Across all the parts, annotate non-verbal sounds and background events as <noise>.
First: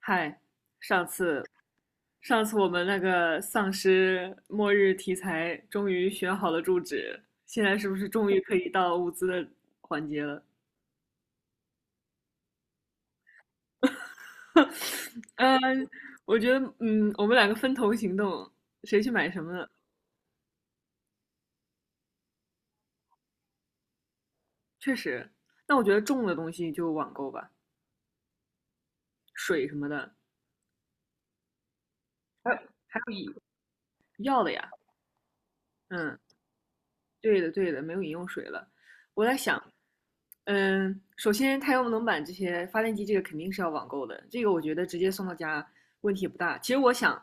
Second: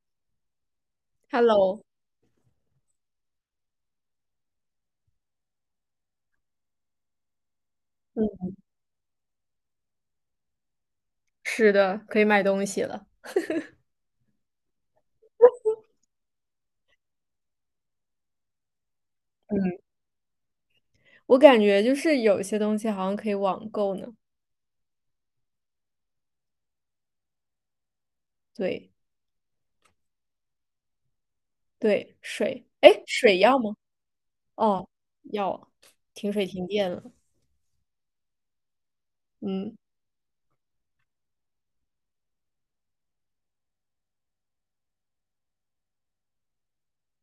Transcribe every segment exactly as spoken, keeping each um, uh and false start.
嗨，上次 Hello,上次我们那个丧尸末日题材终于选好了住址，现在是不是终于嗯，可以到物资的环节了？是的，可以买东西了。<laughs> 嗯，我觉得，嗯，我们两个分头行动，谁去买什么呢？我感觉就是有些东西好像可以网购呢。确实，但我觉得重的东西就网购吧，对，水什么的，对，还有水，还哎，有饮水要吗？药的呀，哦，要啊。嗯。停水停电了。对的，对的，没有饮用水了。我在想，嗯嗯，首先太阳能板这些发电机，这个肯定是要网购的，这个我觉得直接送到家问题也不大。其实我想，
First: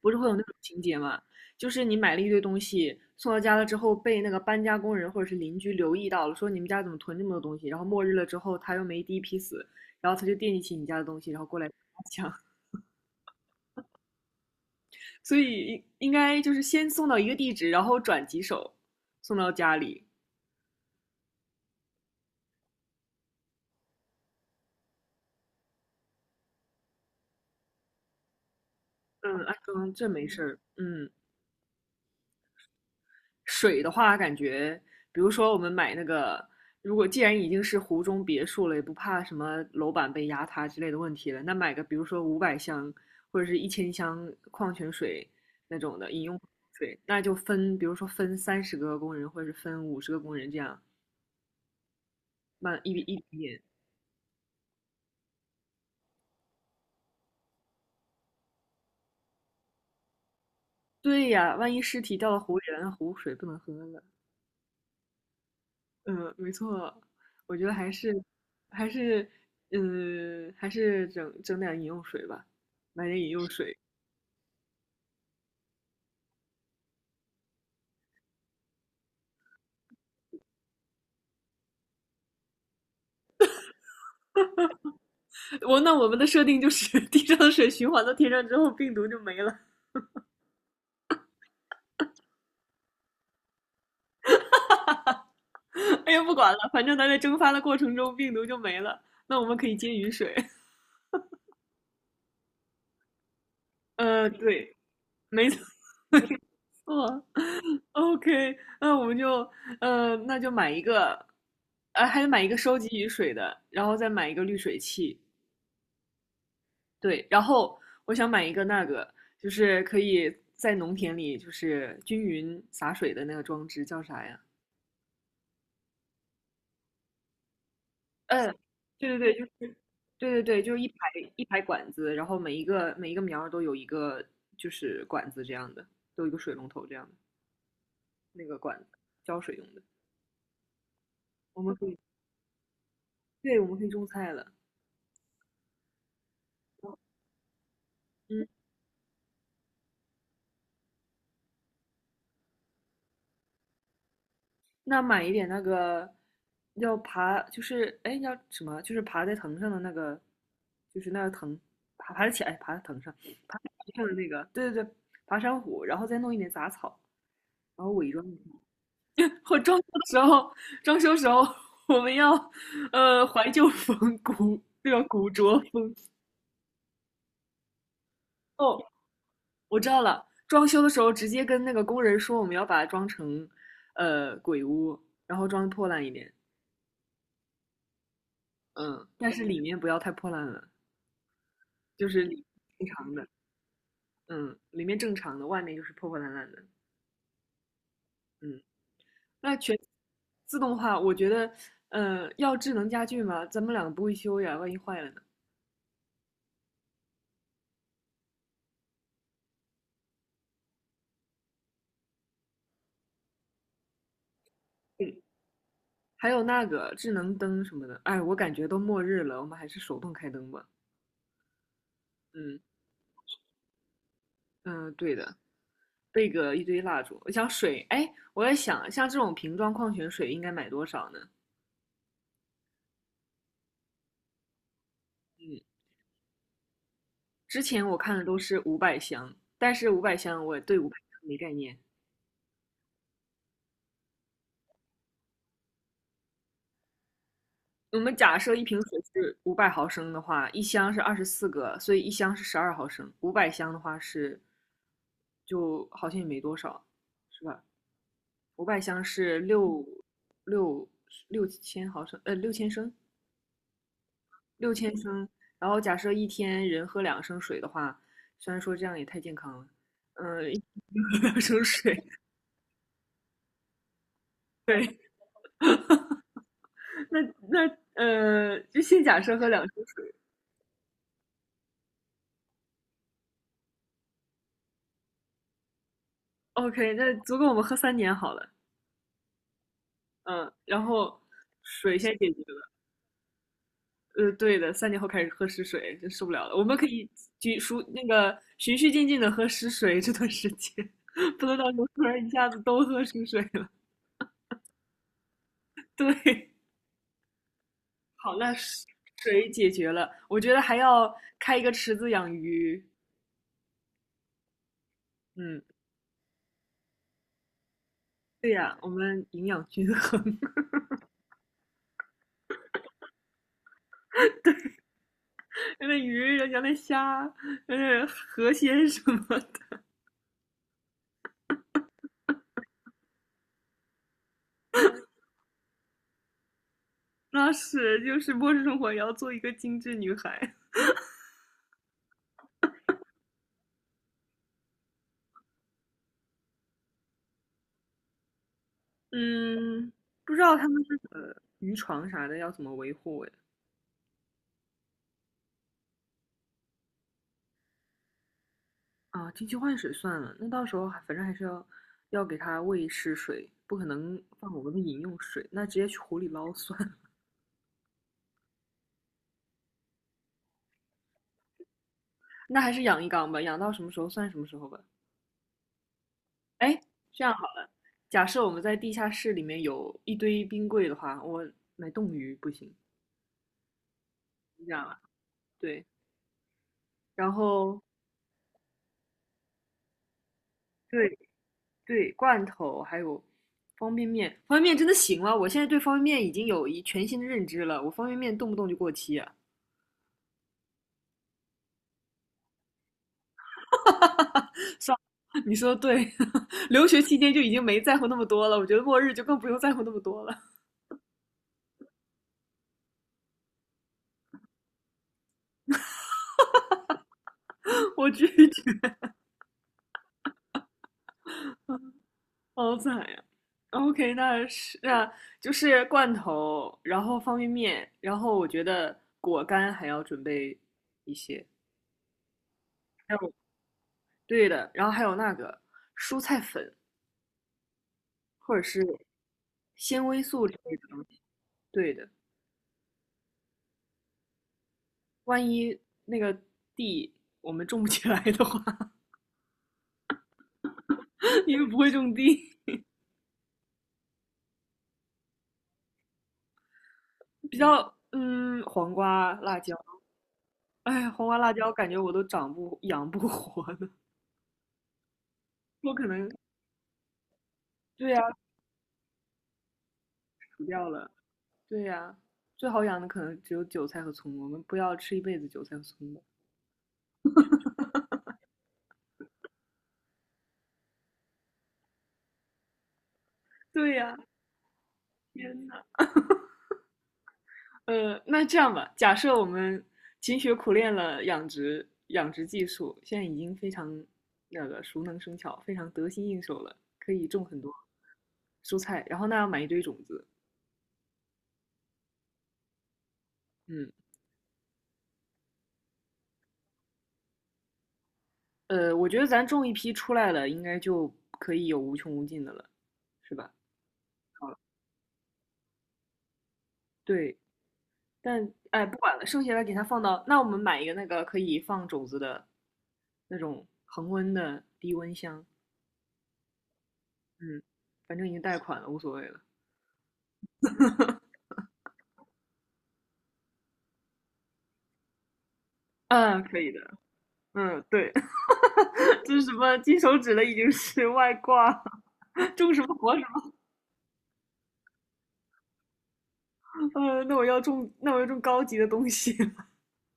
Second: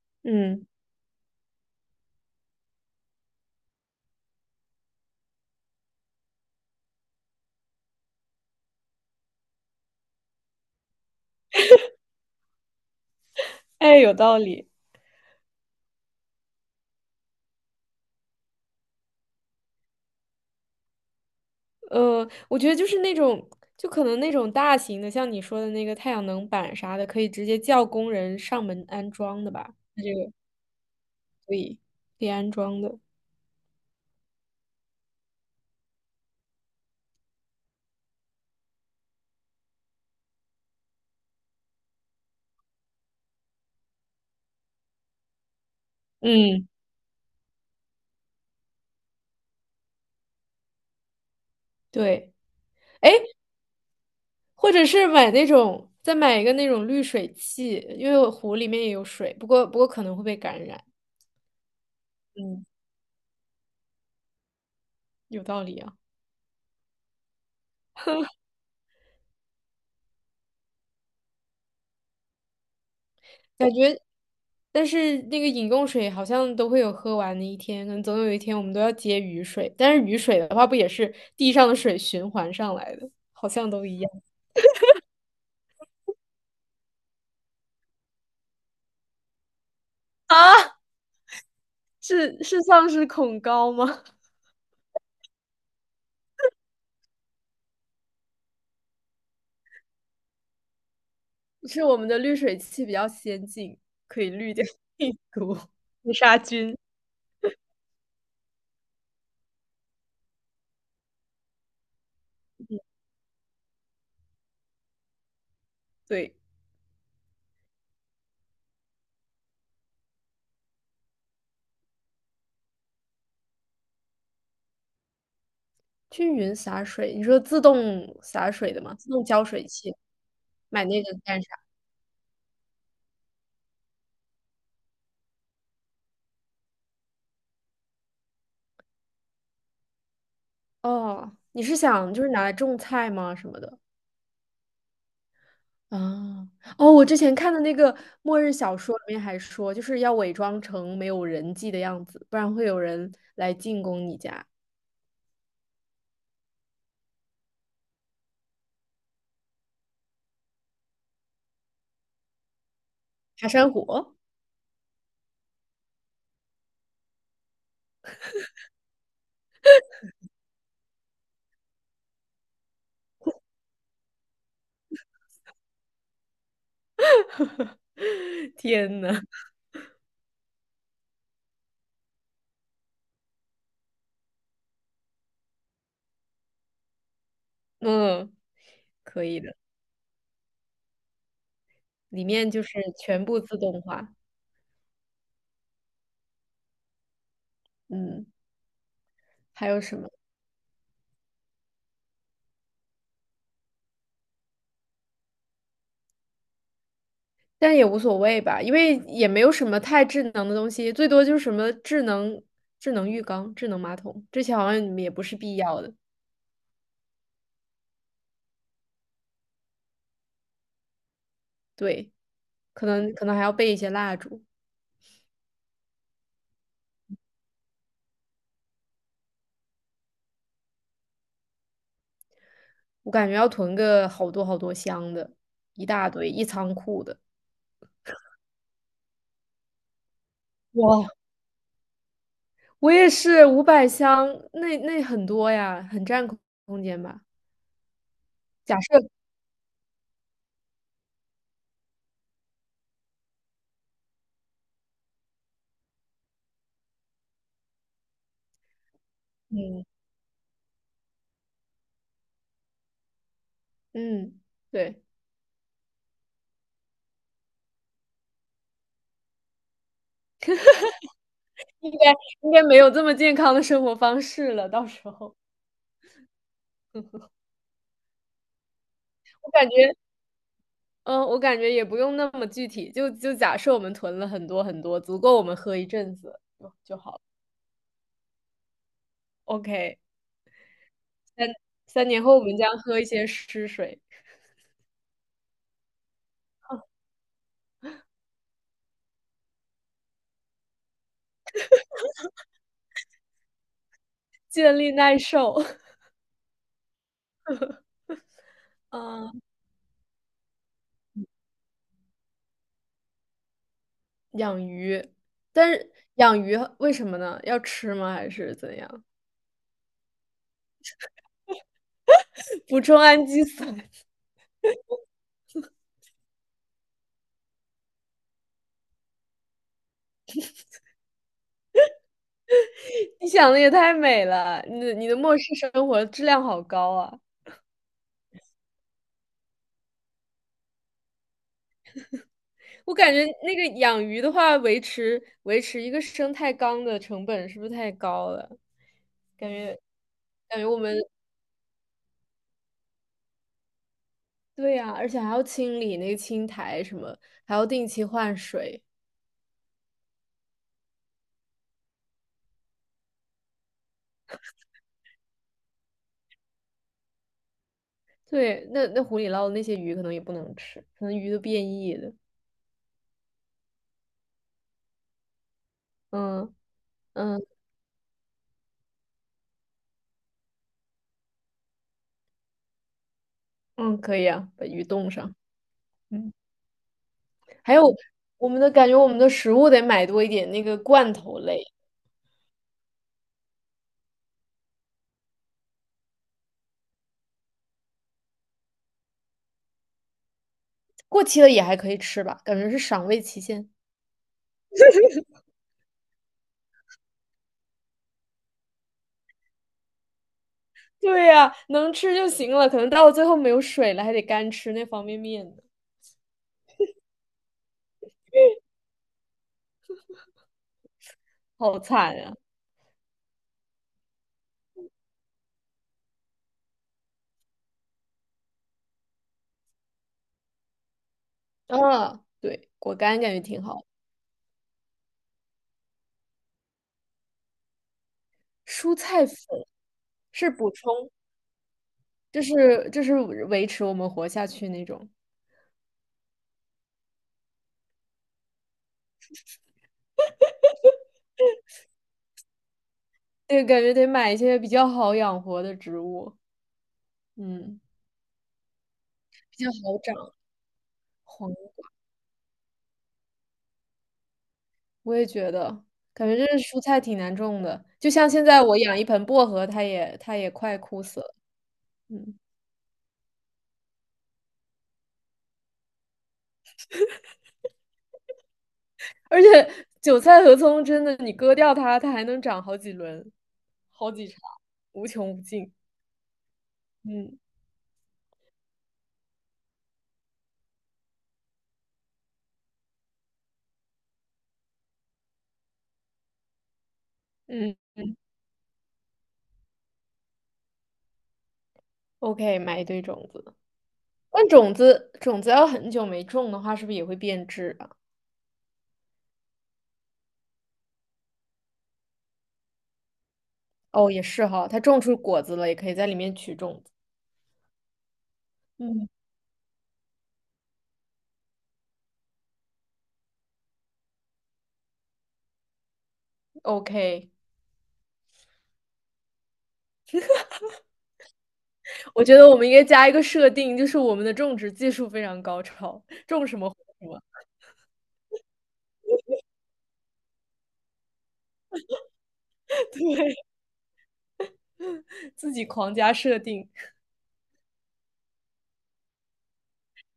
不是会有那种嗯。情节嘛，就是你买了一堆东西送到家了之后，被那个搬家工人或者是邻居留意到了，说你们家怎么囤这么多东西，然后末日了之后他又没第一批死，然后他就惦记起你家的东西，然后过来抢。哎，有道理。<laughs> 所以应应该就是先送到一个地址，然后转几手送到家里。呃，我觉得就是那种，就可能那种大型的，像你说的那个太阳能板啥的，可以直接叫工人上门安嗯，装的安吧？装它这这没个事儿。嗯。可以安装的。水的话，感觉比如说我们买那个，如果既然已经是湖中别墅了，也不怕什么楼板被压塌之类的问题了，那买个比如说五百箱或者是一千箱矿泉水那种的饮用嗯，水，那就分，比如说分三十个工人或者是分五十个工人这样对。慢一笔哎，一笔点。或者是买那种，再买一个那种滤水器，因为我湖里面也有水，不过不过可能会被感染。对呀，万一尸体掉到湖里嗯，了，那湖水不能喝了。有道理啊。嗯，没错，我觉得还是还是嗯还是整整点饮用水吧，买点饮用感水。觉，但是那个饮用水好像都会有喝完的一天，可能总有一天我们都要接雨水，但是雨水的话不也是地上的水循环上来的，好像都一样。<laughs> 我那我们的设定就是 <laughs> 地上的水循环到天上之后，病毒就没了。啊，是是丧尸恐高吗？哎呀，不管了，反正它在蒸发的过程中，病毒就没了。那我们可以接雨水。<laughs> 是我们的滤水器比较先进，可呃，以滤掉对，病没毒、错，<laughs> 没杀菌。错。OK，那我们就呃，那就买一个，呃，还得买一个收集雨水的，然后再买一个滤水器。对。对，然后我想买一个那个，就是可以在农田里就是均匀洒水的那个装置，叫啥呀？均匀洒水，你说自动洒嗯，水的吗？自对动对对，浇就。水器，对对对，就是买一排那个干一啥？排管子，然后每一个每一个苗儿都有一个就是管子这样的，都有一个水龙头这样的那个管子，浇水用的。哦，你我们是可以，想就是拿来种菜吗？什对，么我们的？可以种菜了。啊，哦，我之前看的那个末嗯，日小说里面还说，就是要伪装成没有人迹的样子，不然会有人来进攻你家。那买一点那个要爬，就是哎要什么？就是爬在藤上的那个，就是那个藤，爬爬得起来，爬在藤上，爬爬在山藤上的虎。那个，对对对，爬山虎，然后再弄一点杂草，然后伪装一下。我装修的时候，装修时候我们要呃怀旧风古那个古着风 <laughs> 哦，天呐。我知道了。装修的时候直接跟那个工人说我们要把它装成呃鬼屋，然后装破烂一点，嗯，嗯，但是里面不要太破烂了，就是里里面就是正常全的，部自动化。嗯，里面正常的，外面就是破破烂烂的，嗯，嗯。那还全有什么？自动化，我觉得呃要智能家具吗？咱们两个不会修呀，万一坏了呢？但也无所谓吧，因为也没有什么太智能的东西，最多就是什么智能智能浴缸、智能马桶，这些好像你们也不是嗯必要的。还有那个智能灯什么的，哎，我感觉都末日了，我们还是手动开灯吧。对，嗯可能可能还要备一些蜡烛。嗯、呃对的，备个一堆蜡烛。我想水，哎，我在想，像这种瓶装矿泉水应该买多少呢？我感觉要囤个好多好多箱的，嗯，一大堆，一仓库的。之前我看的都是五百箱，但是五百箱我对五百哇，箱没概念。我也是五百箱，那那很多呀，很占空空间吧？我们假设一假瓶水设，是五百毫升的话，一箱是二十四个，所以一箱是十二毫升。五百箱的话是，就好像也没多少，是吧？五百箱是嗯。六六六千毫升，呃，六千升，嗯，六千对，升。然后假设一天人喝两升水的话，虽然说这样也太健康了，嗯、呃一天两升应水，该应该没有这么健康的生活方式了，到时候那那呃，就先假设喝我两感升觉。水嗯，我感觉也不用那么具体，就就假设我们囤了很多很多，足够我们喝一阵子就，OK,就好那了。足够我们喝三年好了，OK。嗯，然后水三先年解后决我们了，将喝一些湿水。呃，对的，三年后开始喝食水，真受不了了。我们可以就数那个循序渐进的喝食水这段时间，<laughs> 不能到时候突然一下子都喝食水了。建立耐受。<laughs> <laughs> 对，好，那嗯，水解决了，我觉得还要开一个池子养鱼。养鱼，嗯，但是养鱼为什么呢？要吃吗？还对是呀，怎我样？们营养均衡，<laughs> 补充氨基酸。<laughs> 那鱼、人家那虾、呃河鲜什么的，<laughs> 你想的也太美了，你的你的末世生活质量好高啊！那是就是末日生活也要做一个精致女孩。我感觉那个养鱼的话，维持维持一个生态缸的成本是不是太高了？感觉。嗯，不知道感觉他我们们是渔床啥的要怎么维护哎。对呀，而且还要清理那个青苔什么，还要定期换水。啊，定期换水算了，那到时候还反正还是要要给它喂食水，不可能放我们的饮用水，那直接去湖里捞算了。对，那那湖里捞的那些鱼可能也不能吃，可能鱼都变异了。那还是养一缸吧，养到什么时候算什么时候吧。嗯。哎，这样嗯，好了，假设我们在地下室里面有一堆冰柜的话，我买冻鱼不行，嗯，可以啊，把你这鱼样吧，冻上。对，嗯，然还后有我们的感觉，我们的食物得买多一点，那个罐对头类，对，罐头还有方便面，方便面真的行吗？我现在对方便面已经有一全新的认知了，我方便面动不动就过期啊。过期了也还可以吃吧，感觉是赏味期限。<laughs> 你说的对，<laughs> 留学期间就已经没在乎那么多了，我觉得末日就更不用在乎那么多了。对呀，能吃就行了，可能到最后没有水了，还得干吃那方便面呢。<laughs> 我拒绝。好惨呀！好惨呀！OK，那是那就是罐头，然后方便面，然后我觉得果干还要准备一些，啊，嗯，对，果还干感有觉挺好。对的，然后还有那个蔬菜粉或者蔬是菜粉。纤维素是之补类的东充。西。对的，就是就是维持我们活下去那种。万一那个地我们种不起来的话，<laughs> 因为不会种地，对，感觉得买一些比较好养活的植物，比嗯，较嗯，黄瓜、辣比较椒，好长。哎，黄瓜、辣黄，椒感觉我都长不养不活呢，我也觉得，我可感能觉这蔬菜挺难种的。就对呀、像现啊在我养一盆薄荷，它也它也死快掉枯了。死了。对呀，嗯。最好养的可能只有韭菜和葱，我们不要吃一辈子韭菜和葱吧。而且韭菜和葱真的，你割掉它，它还能长好几轮，对好呀，几茬，无穷无天尽。呐，嗯。呃，那这样吧，假设我们勤学苦练了养殖养殖技术，现在已经非常那个熟能生巧，非常得心应手了，可以种很多嗯蔬菜，然后那要买一堆种子，，OK,买一堆种子。嗯，但种子种子要很久没种的话，是不是也会变质啊？呃，我觉得咱种一批出来了，应该就可以有无穷无尽的了，是吧？哦，也是好了，哈，它种出果子了，也可以在里面取种子。对，但嗯剩下的给它放到，那我们买一个那个可以放种子的那种恒温的低温箱，，OK。嗯，反正已经贷款了，无所谓了。<laughs> 我觉得我们应该加一个设定，就是我们的种植技术非常高超，嗯，种什可么以活的。什么。嗯，对，<laughs> 这是什么金手指了，已经是外挂，<laughs> 种什 <laughs> 么活什对，么。自己狂加设定。嗯，那我要种，那我要种高级的东西。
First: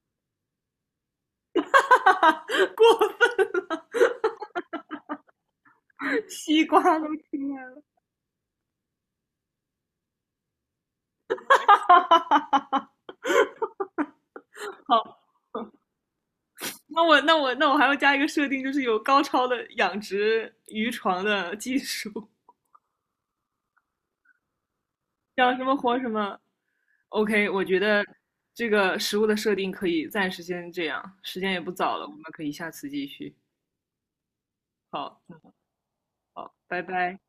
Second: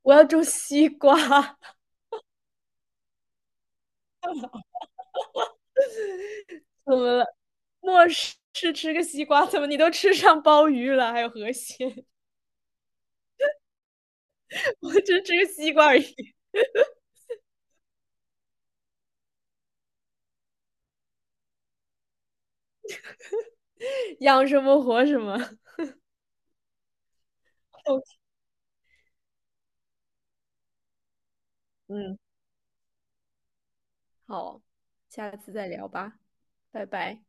我要种西瓜。<laughs> <laughs> 过分，西瓜怎都么了？出来了。末世吃个西瓜，怎么你都吃上鲍鱼了，还有河蟹。<laughs> <laughs> 我好，只吃个西瓜而已。那我那我那我还要加一个设定，就是有高超的养殖渔床的技术。<laughs> 养什么活什么。想什么活什么。OK，我觉得这个食物的设定可以暂时先这样，时间也不 <laughs> 早了，我嗯，们可以下次继续。好，好，下次再聊吧，好，拜拜拜。拜。